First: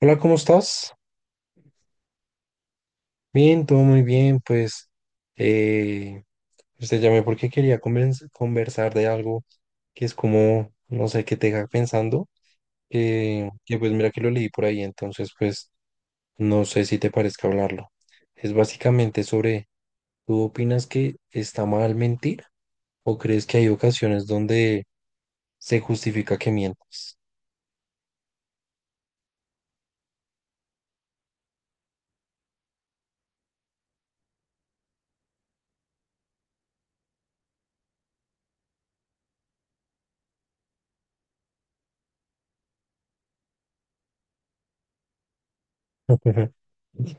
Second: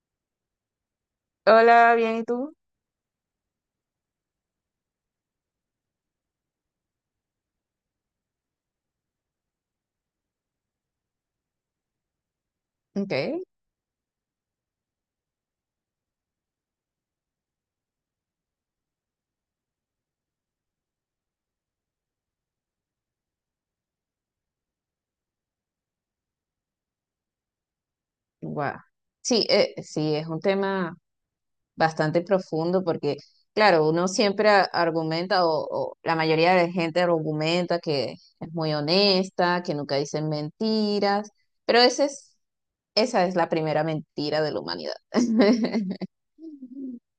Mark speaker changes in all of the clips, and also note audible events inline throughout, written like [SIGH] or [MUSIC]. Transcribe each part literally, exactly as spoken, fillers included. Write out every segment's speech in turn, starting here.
Speaker 1: Hola, ¿cómo estás?
Speaker 2: Hola, bien, ¿y tú?
Speaker 1: Bien, todo muy bien. Pues eh, pues te llamé porque quería convers- conversar de algo que es como, no sé, que te deja pensando,
Speaker 2: Ok,
Speaker 1: que, que pues mira que lo leí por ahí, entonces pues no sé si te parezca hablarlo. Es básicamente sobre, ¿tú opinas que está mal mentir o crees que hay ocasiones donde se justifica que mientas?
Speaker 2: guau. Sí, eh, sí, es un tema bastante profundo porque, claro, uno siempre a- argumenta o, o la mayoría de gente argumenta que es muy honesta, que nunca dicen mentiras, pero ese es, esa es la primera mentira de la humanidad, [LAUGHS]
Speaker 1: [LAUGHS]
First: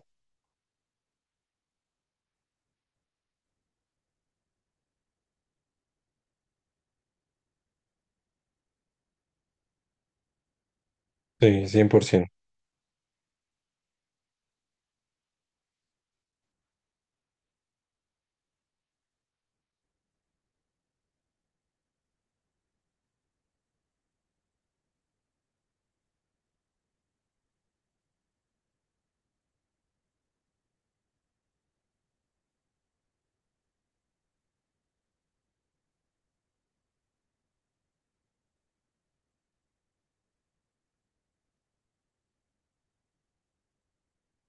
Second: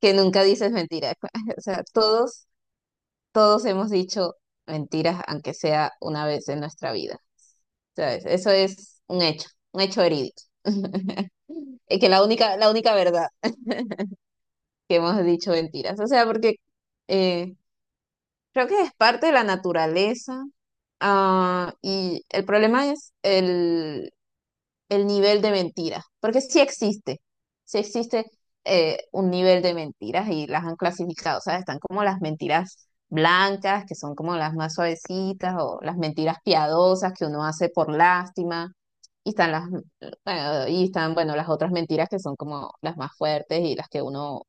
Speaker 2: que nunca dices mentiras. [LAUGHS] O sea, todos, todos hemos dicho mentiras, aunque sea una vez en nuestra vida. ¿Sabes? Eso es un hecho, un hecho verídico. [LAUGHS]
Speaker 1: Sí,
Speaker 2: Es que la
Speaker 1: cien por ciento.
Speaker 2: única, la única verdad que hemos dicho mentiras. O sea, porque eh, creo que es parte de la naturaleza. ah, y el problema es el, el nivel de mentiras. Porque sí existe. Sí existe eh, un nivel de mentiras y las han clasificado. O sea, están como las mentiras blancas, que son como las más suavecitas, o las mentiras piadosas que uno hace por lástima. Y están las, bueno, y están, bueno, las otras mentiras que son como las más fuertes y las que uno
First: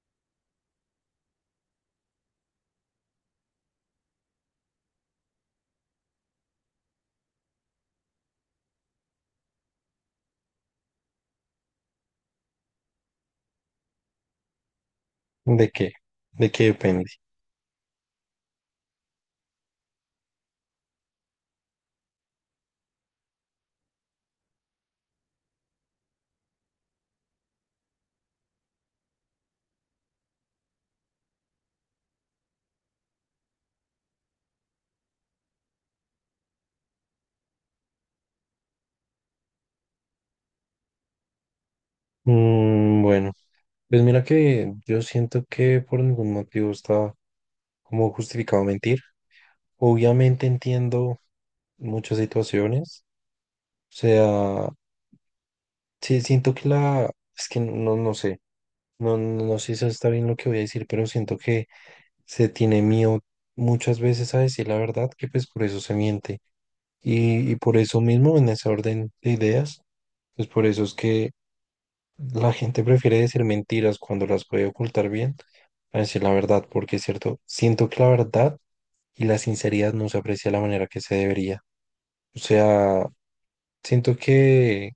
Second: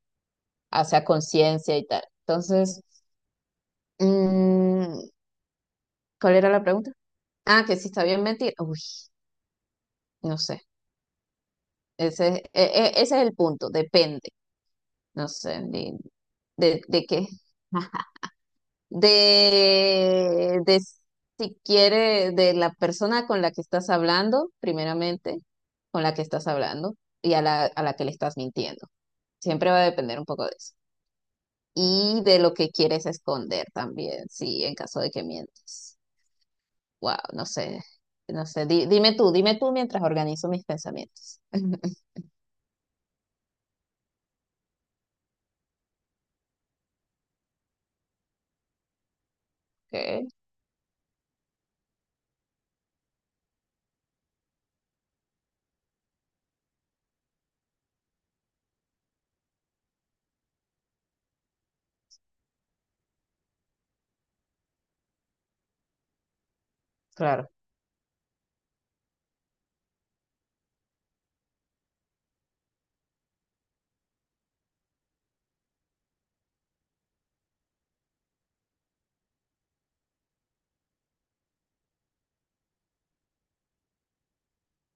Speaker 2: o sea, conciencia y tal. Entonces, mm, ¿cuál era la pregunta? Ah, que si está bien mentir. Uy, no sé. Ese, es- e- e- ese es el punto, depende. No sé,
Speaker 1: ¿De qué?
Speaker 2: de,
Speaker 1: ¿De qué
Speaker 2: de,
Speaker 1: depende?
Speaker 2: de qué. [LAUGHS] De, de si quiere, de la persona con la que estás hablando, primeramente, con la que estás hablando y a la, a la que le estás mintiendo. Siempre va a depender un poco de eso. Y de lo que quieres esconder también, sí, en caso de que mientas. Wow, no sé, no sé. Di- dime tú, dime tú mientras organizo mis pensamientos. [LAUGHS]
Speaker 1: Mm, bueno. Pues mira que yo siento que por ningún motivo está como justificado mentir.
Speaker 2: Okay,
Speaker 1: Obviamente entiendo muchas situaciones. O sea, sí, siento que la... Es que no, no sé. No, no no sé si está bien lo que voy a decir, pero siento que se tiene miedo muchas veces a decir la verdad, que pues por eso se miente. Y,
Speaker 2: claro.
Speaker 1: y por eso mismo, en ese orden de ideas, pues por eso es que la gente prefiere decir mentiras cuando las puede ocultar bien a decir la verdad, porque es cierto, siento que la verdad y la sinceridad no se aprecia de la manera que se debería. O sea, siento que,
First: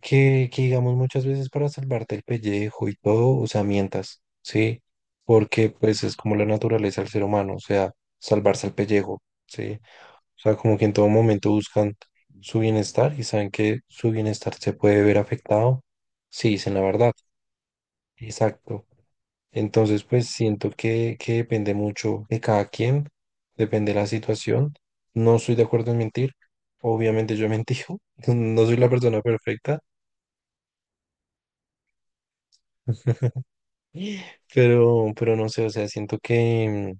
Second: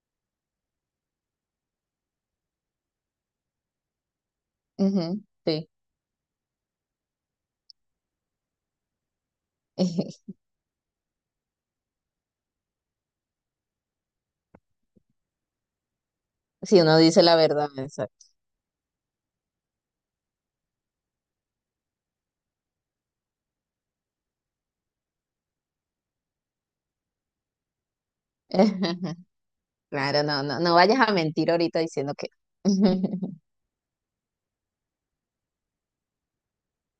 Speaker 1: que, que digamos muchas veces para salvarte el pellejo y todo, o sea, mientas, ¿sí?
Speaker 2: Ujú, sí.
Speaker 1: Porque pues es como la naturaleza del ser humano, o sea, salvarse el pellejo, ¿sí?
Speaker 2: [LAUGHS]
Speaker 1: O sea, como que en todo momento buscan su bienestar y saben que su bienestar se puede ver afectado si dicen
Speaker 2: Si
Speaker 1: la
Speaker 2: uno
Speaker 1: verdad.
Speaker 2: dice la verdad, exacto.
Speaker 1: Exacto. Entonces, pues siento que, que depende mucho de cada quien, depende de la situación. No estoy de acuerdo en mentir. Obviamente yo he mentido, [LAUGHS] no soy la persona
Speaker 2: [LAUGHS]
Speaker 1: perfecta,
Speaker 2: Claro, no, no, no vayas a mentir ahorita diciendo que. [LAUGHS]
Speaker 1: pero, pero no sé, o sea, siento que,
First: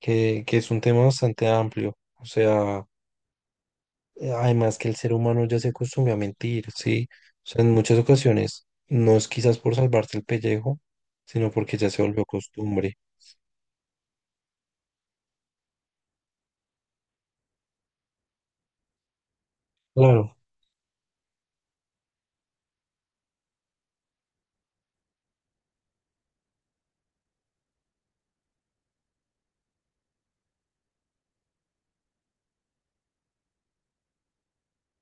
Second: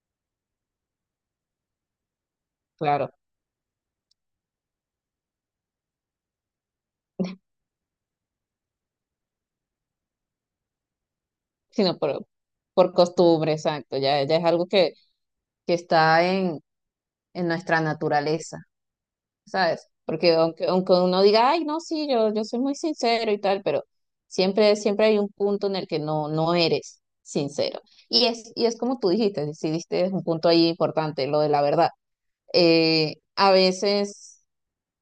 Speaker 1: que, que es un tema bastante amplio. O sea,
Speaker 2: Claro,
Speaker 1: además que el ser humano ya se acostumbra a mentir, ¿sí? O sea, en muchas ocasiones no es quizás por salvarse el pellejo, sino porque ya
Speaker 2: sino
Speaker 1: se volvió
Speaker 2: por, por
Speaker 1: costumbre.
Speaker 2: costumbre, exacto. Ya, ya es algo que, que está en, en nuestra naturaleza. ¿Sabes? Porque
Speaker 1: Claro.
Speaker 2: aunque, aunque uno diga, ay, no, sí, yo, yo soy muy sincero y tal, pero siempre, siempre hay un punto en el que no, no eres sincero. Y es, y es como tú dijiste, si diste un punto ahí importante, lo de la verdad. Eh, a veces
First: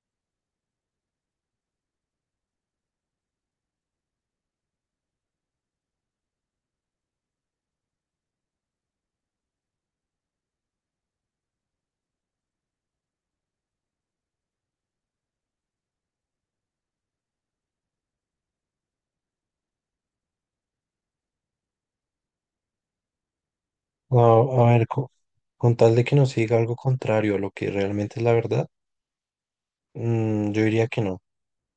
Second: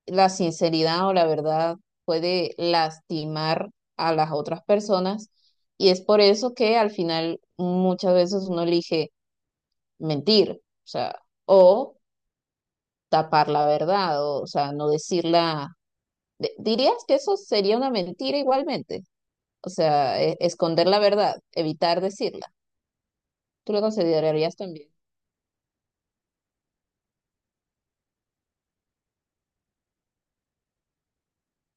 Speaker 2: la sinceridad o la verdad puede lastimar a las otras personas y es por eso que al final muchas veces uno elige mentir, o sea, o tapar la verdad, o, o sea, no decirla de- ¿Dirías que eso sería una mentira igualmente? O sea, e- esconder la verdad, evitar decirla. ¿Tú lo
Speaker 1: A,
Speaker 2: considerarías
Speaker 1: a ver,
Speaker 2: también?
Speaker 1: co- con, tal de que no se diga algo contrario a lo que realmente es la verdad, mm, yo diría que no.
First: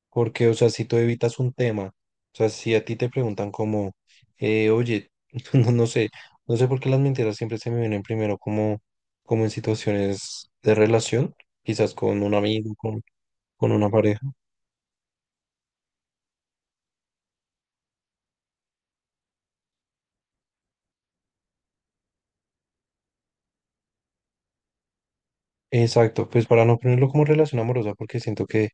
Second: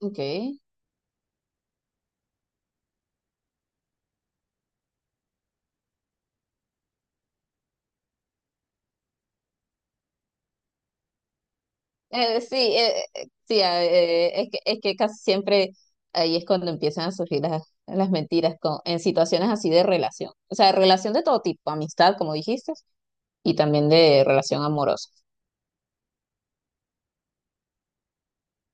Speaker 2: Ok.
Speaker 1: Porque, o
Speaker 2: Eh,
Speaker 1: sea, si tú evitas un tema, o sea, si a ti te preguntan como, eh, oye, [LAUGHS] no, no sé, no sé por qué las mentiras siempre se me vienen primero como, como en situaciones de relación, quizás con un
Speaker 2: sí,
Speaker 1: amigo, con,
Speaker 2: eh, eh, sí,
Speaker 1: con
Speaker 2: ah,
Speaker 1: una pareja.
Speaker 2: eh, es que, es que casi siempre ahí es cuando empiezan a surgir las, las mentiras con, en situaciones así de relación. O sea, relación de todo tipo, amistad, como dijiste, y también de relación amorosa.
Speaker 1: Exacto, pues para no ponerlo como relación amorosa, porque siento que,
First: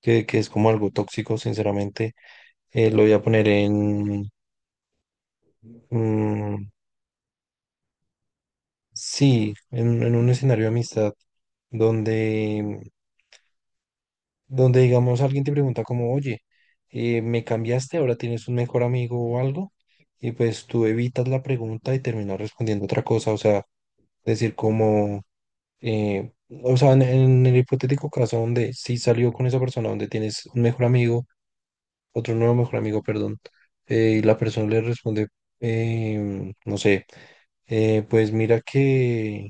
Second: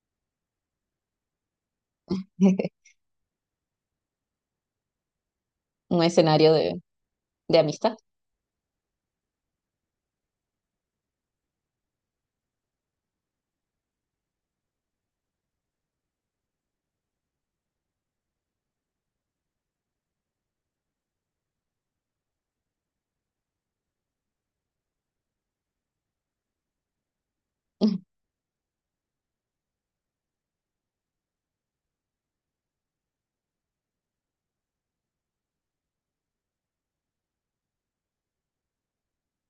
Speaker 1: que, que es como algo tóxico, sinceramente,
Speaker 2: [LAUGHS]
Speaker 1: eh, lo voy a poner en...
Speaker 2: Un escenario
Speaker 1: Mm,
Speaker 2: de, de amistad.
Speaker 1: sí, en, en un escenario de amistad donde, donde digamos alguien te pregunta como, oye, eh, ¿me cambiaste? ¿Ahora tienes un mejor amigo o algo? Y pues tú evitas la pregunta y terminas respondiendo otra cosa, o sea, decir como, eh, o sea, en, en el
Speaker 2: [LAUGHS]
Speaker 1: hipotético caso donde sí salió con esa persona, donde tienes un mejor amigo, otro nuevo mejor amigo, perdón, eh, y la persona le responde, em, no sé, eh, pues mira que...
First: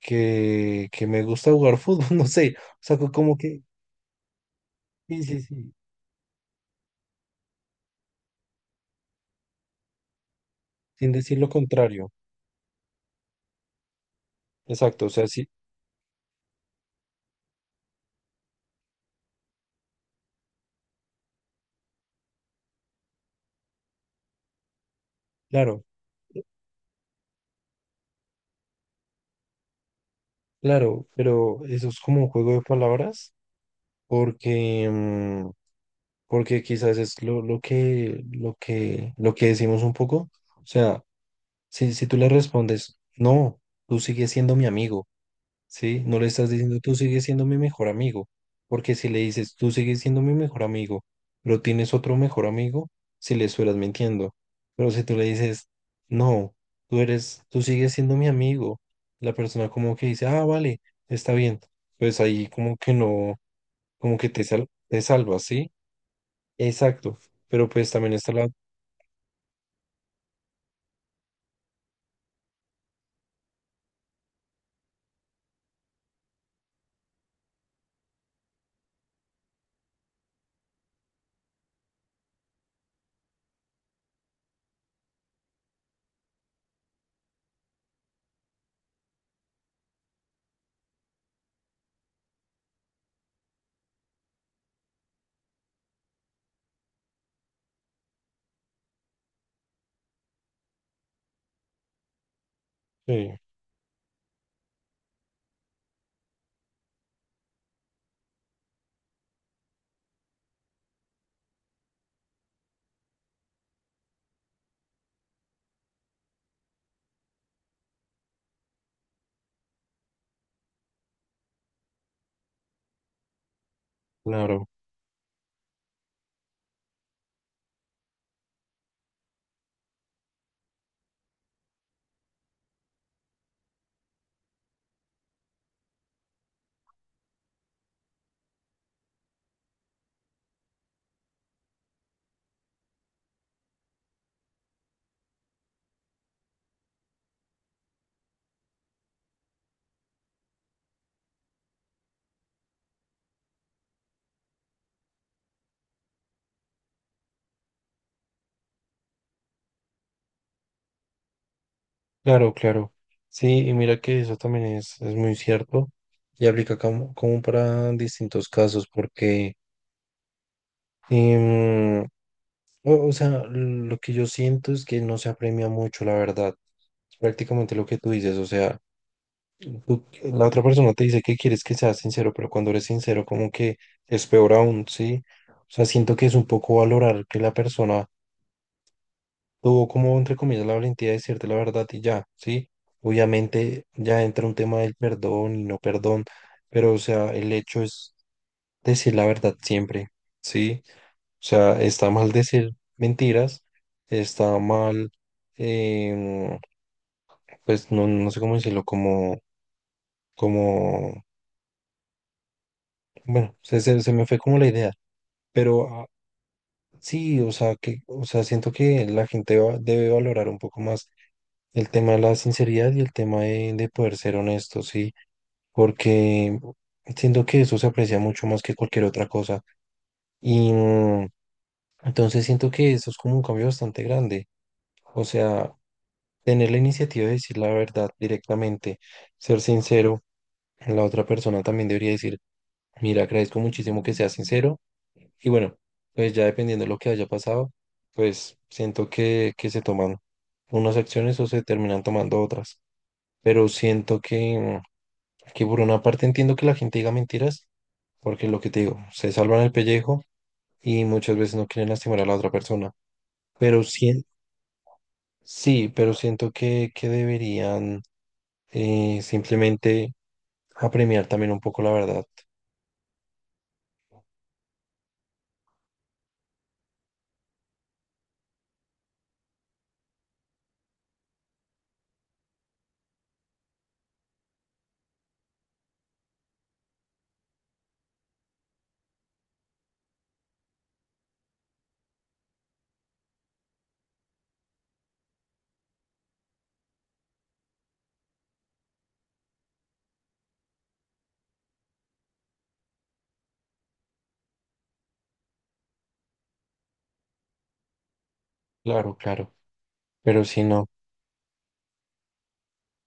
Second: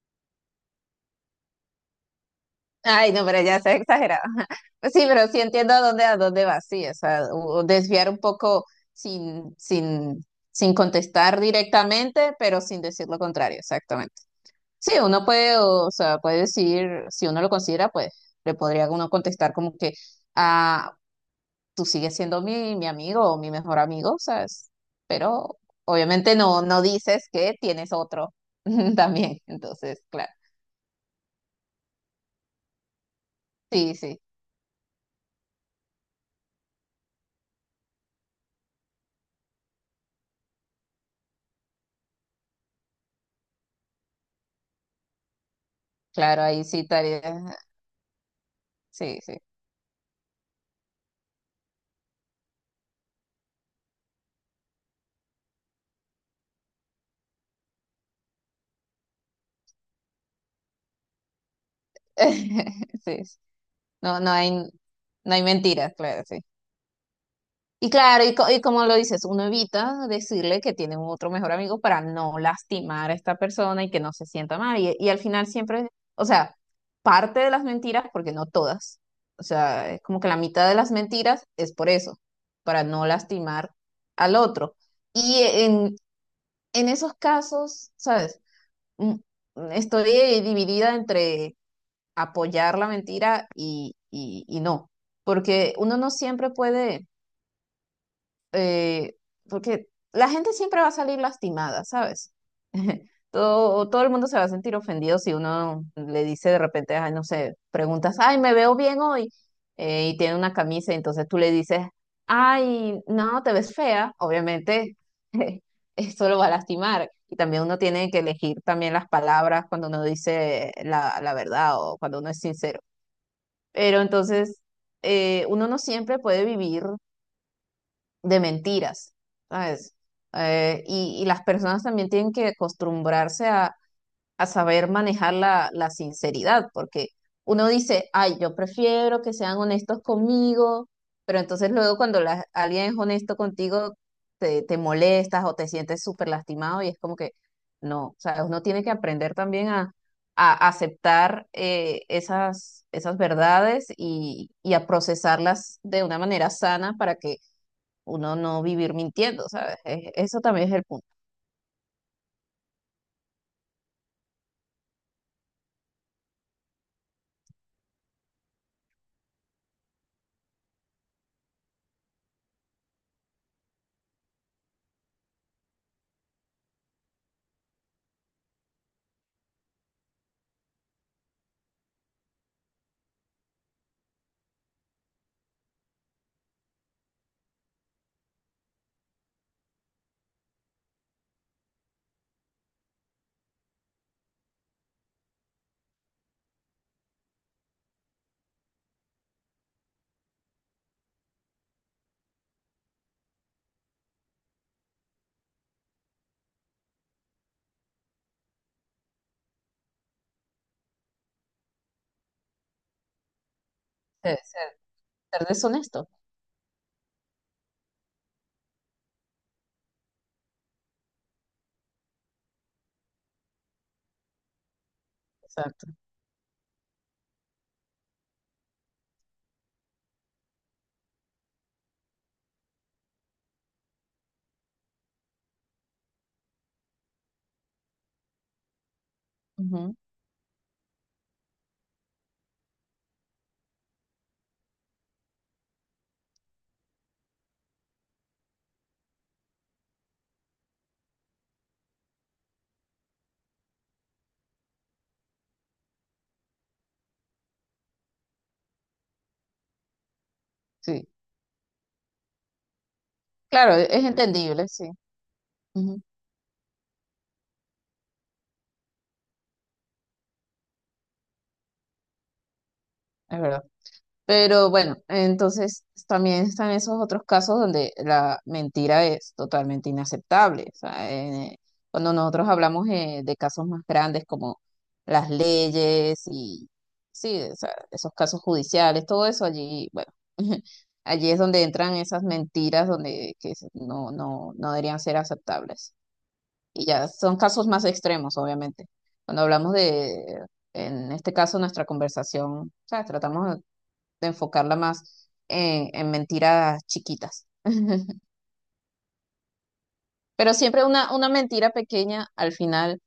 Speaker 1: que, que me gusta jugar fútbol, [LAUGHS] no sé, o sea, co-
Speaker 2: Ay, no,
Speaker 1: como
Speaker 2: pero ya
Speaker 1: que,
Speaker 2: se exagerado. [LAUGHS] Pues sí,
Speaker 1: sí,
Speaker 2: pero
Speaker 1: sí,
Speaker 2: sí
Speaker 1: sí,
Speaker 2: entiendo a dónde, a dónde vas, sí, o sea, o desviar un poco sin, sin, sin
Speaker 1: sin decir
Speaker 2: contestar
Speaker 1: lo contrario,
Speaker 2: directamente, pero sin decir lo contrario, exactamente. Sí,
Speaker 1: exacto, o
Speaker 2: uno
Speaker 1: sea, sí,
Speaker 2: puede, o sea, puede decir, si uno lo considera, pues le podría uno contestar como que, ah, tú sigues siendo mi, mi amigo o mi mejor amigo, ¿sabes? Pero
Speaker 1: claro,
Speaker 2: obviamente no, no dices que tienes otro [LAUGHS] también, entonces, claro,
Speaker 1: claro, pero eso es como un juego de palabras,
Speaker 2: sí, sí,
Speaker 1: porque, mm, porque quizás es lo, lo que, lo que, lo que decimos un poco, o sea, si, si tú le respondes, no, tú sigues siendo mi amigo, ¿sí? No le
Speaker 2: claro,
Speaker 1: estás
Speaker 2: ahí
Speaker 1: diciendo,
Speaker 2: sí
Speaker 1: tú
Speaker 2: estaría,
Speaker 1: sigues siendo mi mejor amigo, porque si le
Speaker 2: sí, sí.
Speaker 1: dices, tú sigues siendo mi mejor amigo, pero tienes otro mejor amigo, si le estuvieras mintiendo. Pero si tú le dices, no, tú eres, tú sigues siendo mi amigo, la persona como que dice, ah, vale, está bien, pues ahí como que
Speaker 2: [LAUGHS] Sí,
Speaker 1: no,
Speaker 2: sí.
Speaker 1: como
Speaker 2: No,
Speaker 1: que
Speaker 2: no
Speaker 1: te
Speaker 2: hay,
Speaker 1: sal- te
Speaker 2: no hay
Speaker 1: salvas, ¿sí?
Speaker 2: mentiras, claro, sí.
Speaker 1: Exacto, pero pues
Speaker 2: Y
Speaker 1: también
Speaker 2: claro,
Speaker 1: está
Speaker 2: y,
Speaker 1: la...
Speaker 2: co- y como lo dices, uno evita decirle que tiene un otro mejor amigo para no lastimar a esta persona y que no se sienta mal. Y, y al final siempre, o sea, parte de las mentiras, porque no todas, o sea, es como que la mitad de las mentiras es por eso, para no lastimar al otro. Y en, en esos casos, ¿sabes? Mm, estoy dividida entre apoyar la mentira y, y- y no, porque uno no siempre puede, eh, porque la gente siempre va a salir lastimada, ¿sabes? [LAUGHS]
Speaker 1: Sí,
Speaker 2: Todo, todo el mundo se va a sentir ofendido si uno le dice de repente, ay, no sé, preguntas, ay, me veo bien hoy, eh, y tiene una camisa, y entonces tú le dices, ay, no, te ves fea, obviamente. [LAUGHS] Eso lo va a lastimar. Y también uno tiene que elegir también las palabras cuando uno dice la, la verdad o cuando uno es sincero. Pero entonces,
Speaker 1: claro.
Speaker 2: eh, uno no siempre puede vivir de mentiras, ¿sabes? Eh, y, y las personas también tienen que acostumbrarse a saber manejar la, la sinceridad, porque uno dice, ay, yo prefiero que sean honestos conmigo, pero entonces luego cuando la- alguien es honesto contigo, te, te molestas o te sientes súper lastimado y es como que, no, o sea, uno tiene que aprender también a, a aceptar eh, esas, esas verdades y, y a procesarlas de una manera sana para que uno no vivir mintiendo, ¿sabes? E- Eso también es el punto,
Speaker 1: Claro, claro. Sí, y mira que eso también es, es muy cierto y aplica como, como para distintos casos, porque, em, o, o sea, lo que yo siento es que no se apremia mucho, la verdad. Es prácticamente lo que tú dices, o sea, tú- la otra persona te dice que quieres que seas sincero, pero cuando eres sincero, como que es peor aún, ¿sí? O sea, siento que es un poco valorar que la persona tuvo como, entre comillas, la valentía de decirte la verdad y ya, ¿sí? Obviamente ya entra un tema del perdón y no perdón, pero o sea, el hecho es decir la verdad siempre, ¿sí? O sea, está mal decir mentiras, está mal, em, pues no, no sé cómo decirlo, como, como, bueno, se, se, se me
Speaker 2: ser,
Speaker 1: fue como la
Speaker 2: ser-
Speaker 1: idea,
Speaker 2: ser
Speaker 1: pero ah,
Speaker 2: deshonesto.
Speaker 1: sí, o sea, que, o sea, siento que la gente va- debe valorar un poco más el tema de la sinceridad y el tema de, de poder ser honesto, sí,
Speaker 2: Exacto.
Speaker 1: porque siento que eso se aprecia mucho más que cualquier otra cosa. Y mm, entonces siento que eso es como un cambio bastante grande. O sea, tener la iniciativa de decir la verdad directamente, ser
Speaker 2: Ujú.
Speaker 1: sincero, la otra persona también debería decir, mira, agradezco muchísimo que seas sincero. Y bueno, pues ya dependiendo de lo que haya pasado, pues siento que, que se toman unas acciones o se terminan tomando otras. Pero siento que... mm, que por una parte entiendo que la gente diga mentiras, porque lo que te digo, se salvan el pellejo y
Speaker 2: Sí.
Speaker 1: muchas veces no quieren lastimar a la otra persona.
Speaker 2: Claro,
Speaker 1: Pero
Speaker 2: e-, es
Speaker 1: sí,
Speaker 2: entendible, sí,
Speaker 1: sí,
Speaker 2: ujú,
Speaker 1: pero siento que, que deberían eh, simplemente apremiar también un poco la verdad.
Speaker 2: es verdad. Pero bueno, entonces también están esos otros casos donde la mentira es totalmente inaceptable. O sea, eh, cuando nosotros hablamos eh, de casos más grandes como las leyes y sí, o sea, esos casos judiciales, todo eso allí, bueno, [LAUGHS] allí es donde entran esas mentiras donde que se- no, no, no deberían ser aceptables. Y ya, son casos más extremos, obviamente. Cuando hablamos de, en este caso, nuestra conversación, ¿sabes? Tratamos de enfocarla más en, en mentiras chiquitas. [LAUGHS]
Speaker 1: Claro, claro. Pero
Speaker 2: Pero
Speaker 1: si
Speaker 2: siempre
Speaker 1: no,
Speaker 2: una, una mentira pequeña al final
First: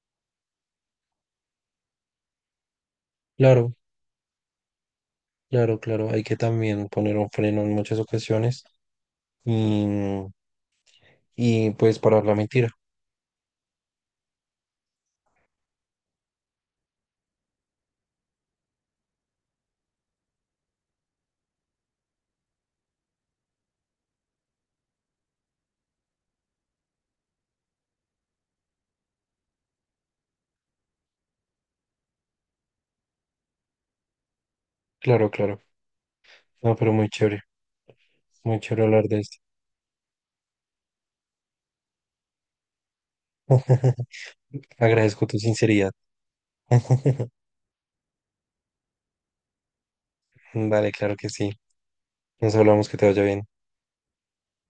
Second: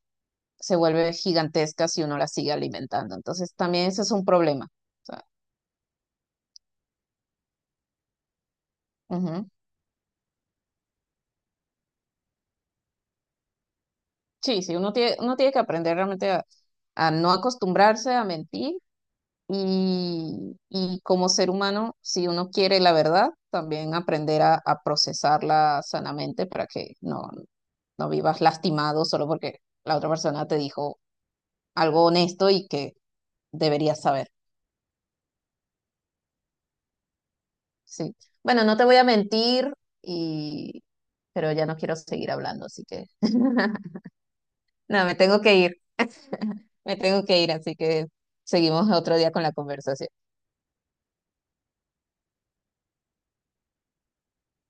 Speaker 2: se vuelve gigantesca si uno la sigue alimentando. Entonces,
Speaker 1: claro,
Speaker 2: también ese es un problema. O sea,
Speaker 1: claro, claro. Hay que también poner un freno en muchas ocasiones
Speaker 2: ujú.
Speaker 1: y, y pues parar la mentira.
Speaker 2: Sí, sí, uno tiene, uno tiene que aprender realmente a, a no acostumbrarse a mentir. Y, y como ser humano, si uno quiere la verdad, también aprender a, a procesarla sanamente para que no, no vivas lastimado solo porque la otra persona te dijo algo honesto y que deberías saber.
Speaker 1: Claro, claro. No, pero muy chévere,
Speaker 2: Sí.
Speaker 1: muy
Speaker 2: Bueno, no te
Speaker 1: chévere
Speaker 2: voy a
Speaker 1: hablar de esto.
Speaker 2: mentir, y... pero ya no quiero seguir hablando, así que [LAUGHS]
Speaker 1: [LAUGHS]
Speaker 2: no, me
Speaker 1: Agradezco tu
Speaker 2: tengo que ir,
Speaker 1: sinceridad.
Speaker 2: me tengo
Speaker 1: [LAUGHS]
Speaker 2: que ir, así que seguimos otro día con la conversación.
Speaker 1: Vale, claro que sí. Nos hablamos, que te vaya bien.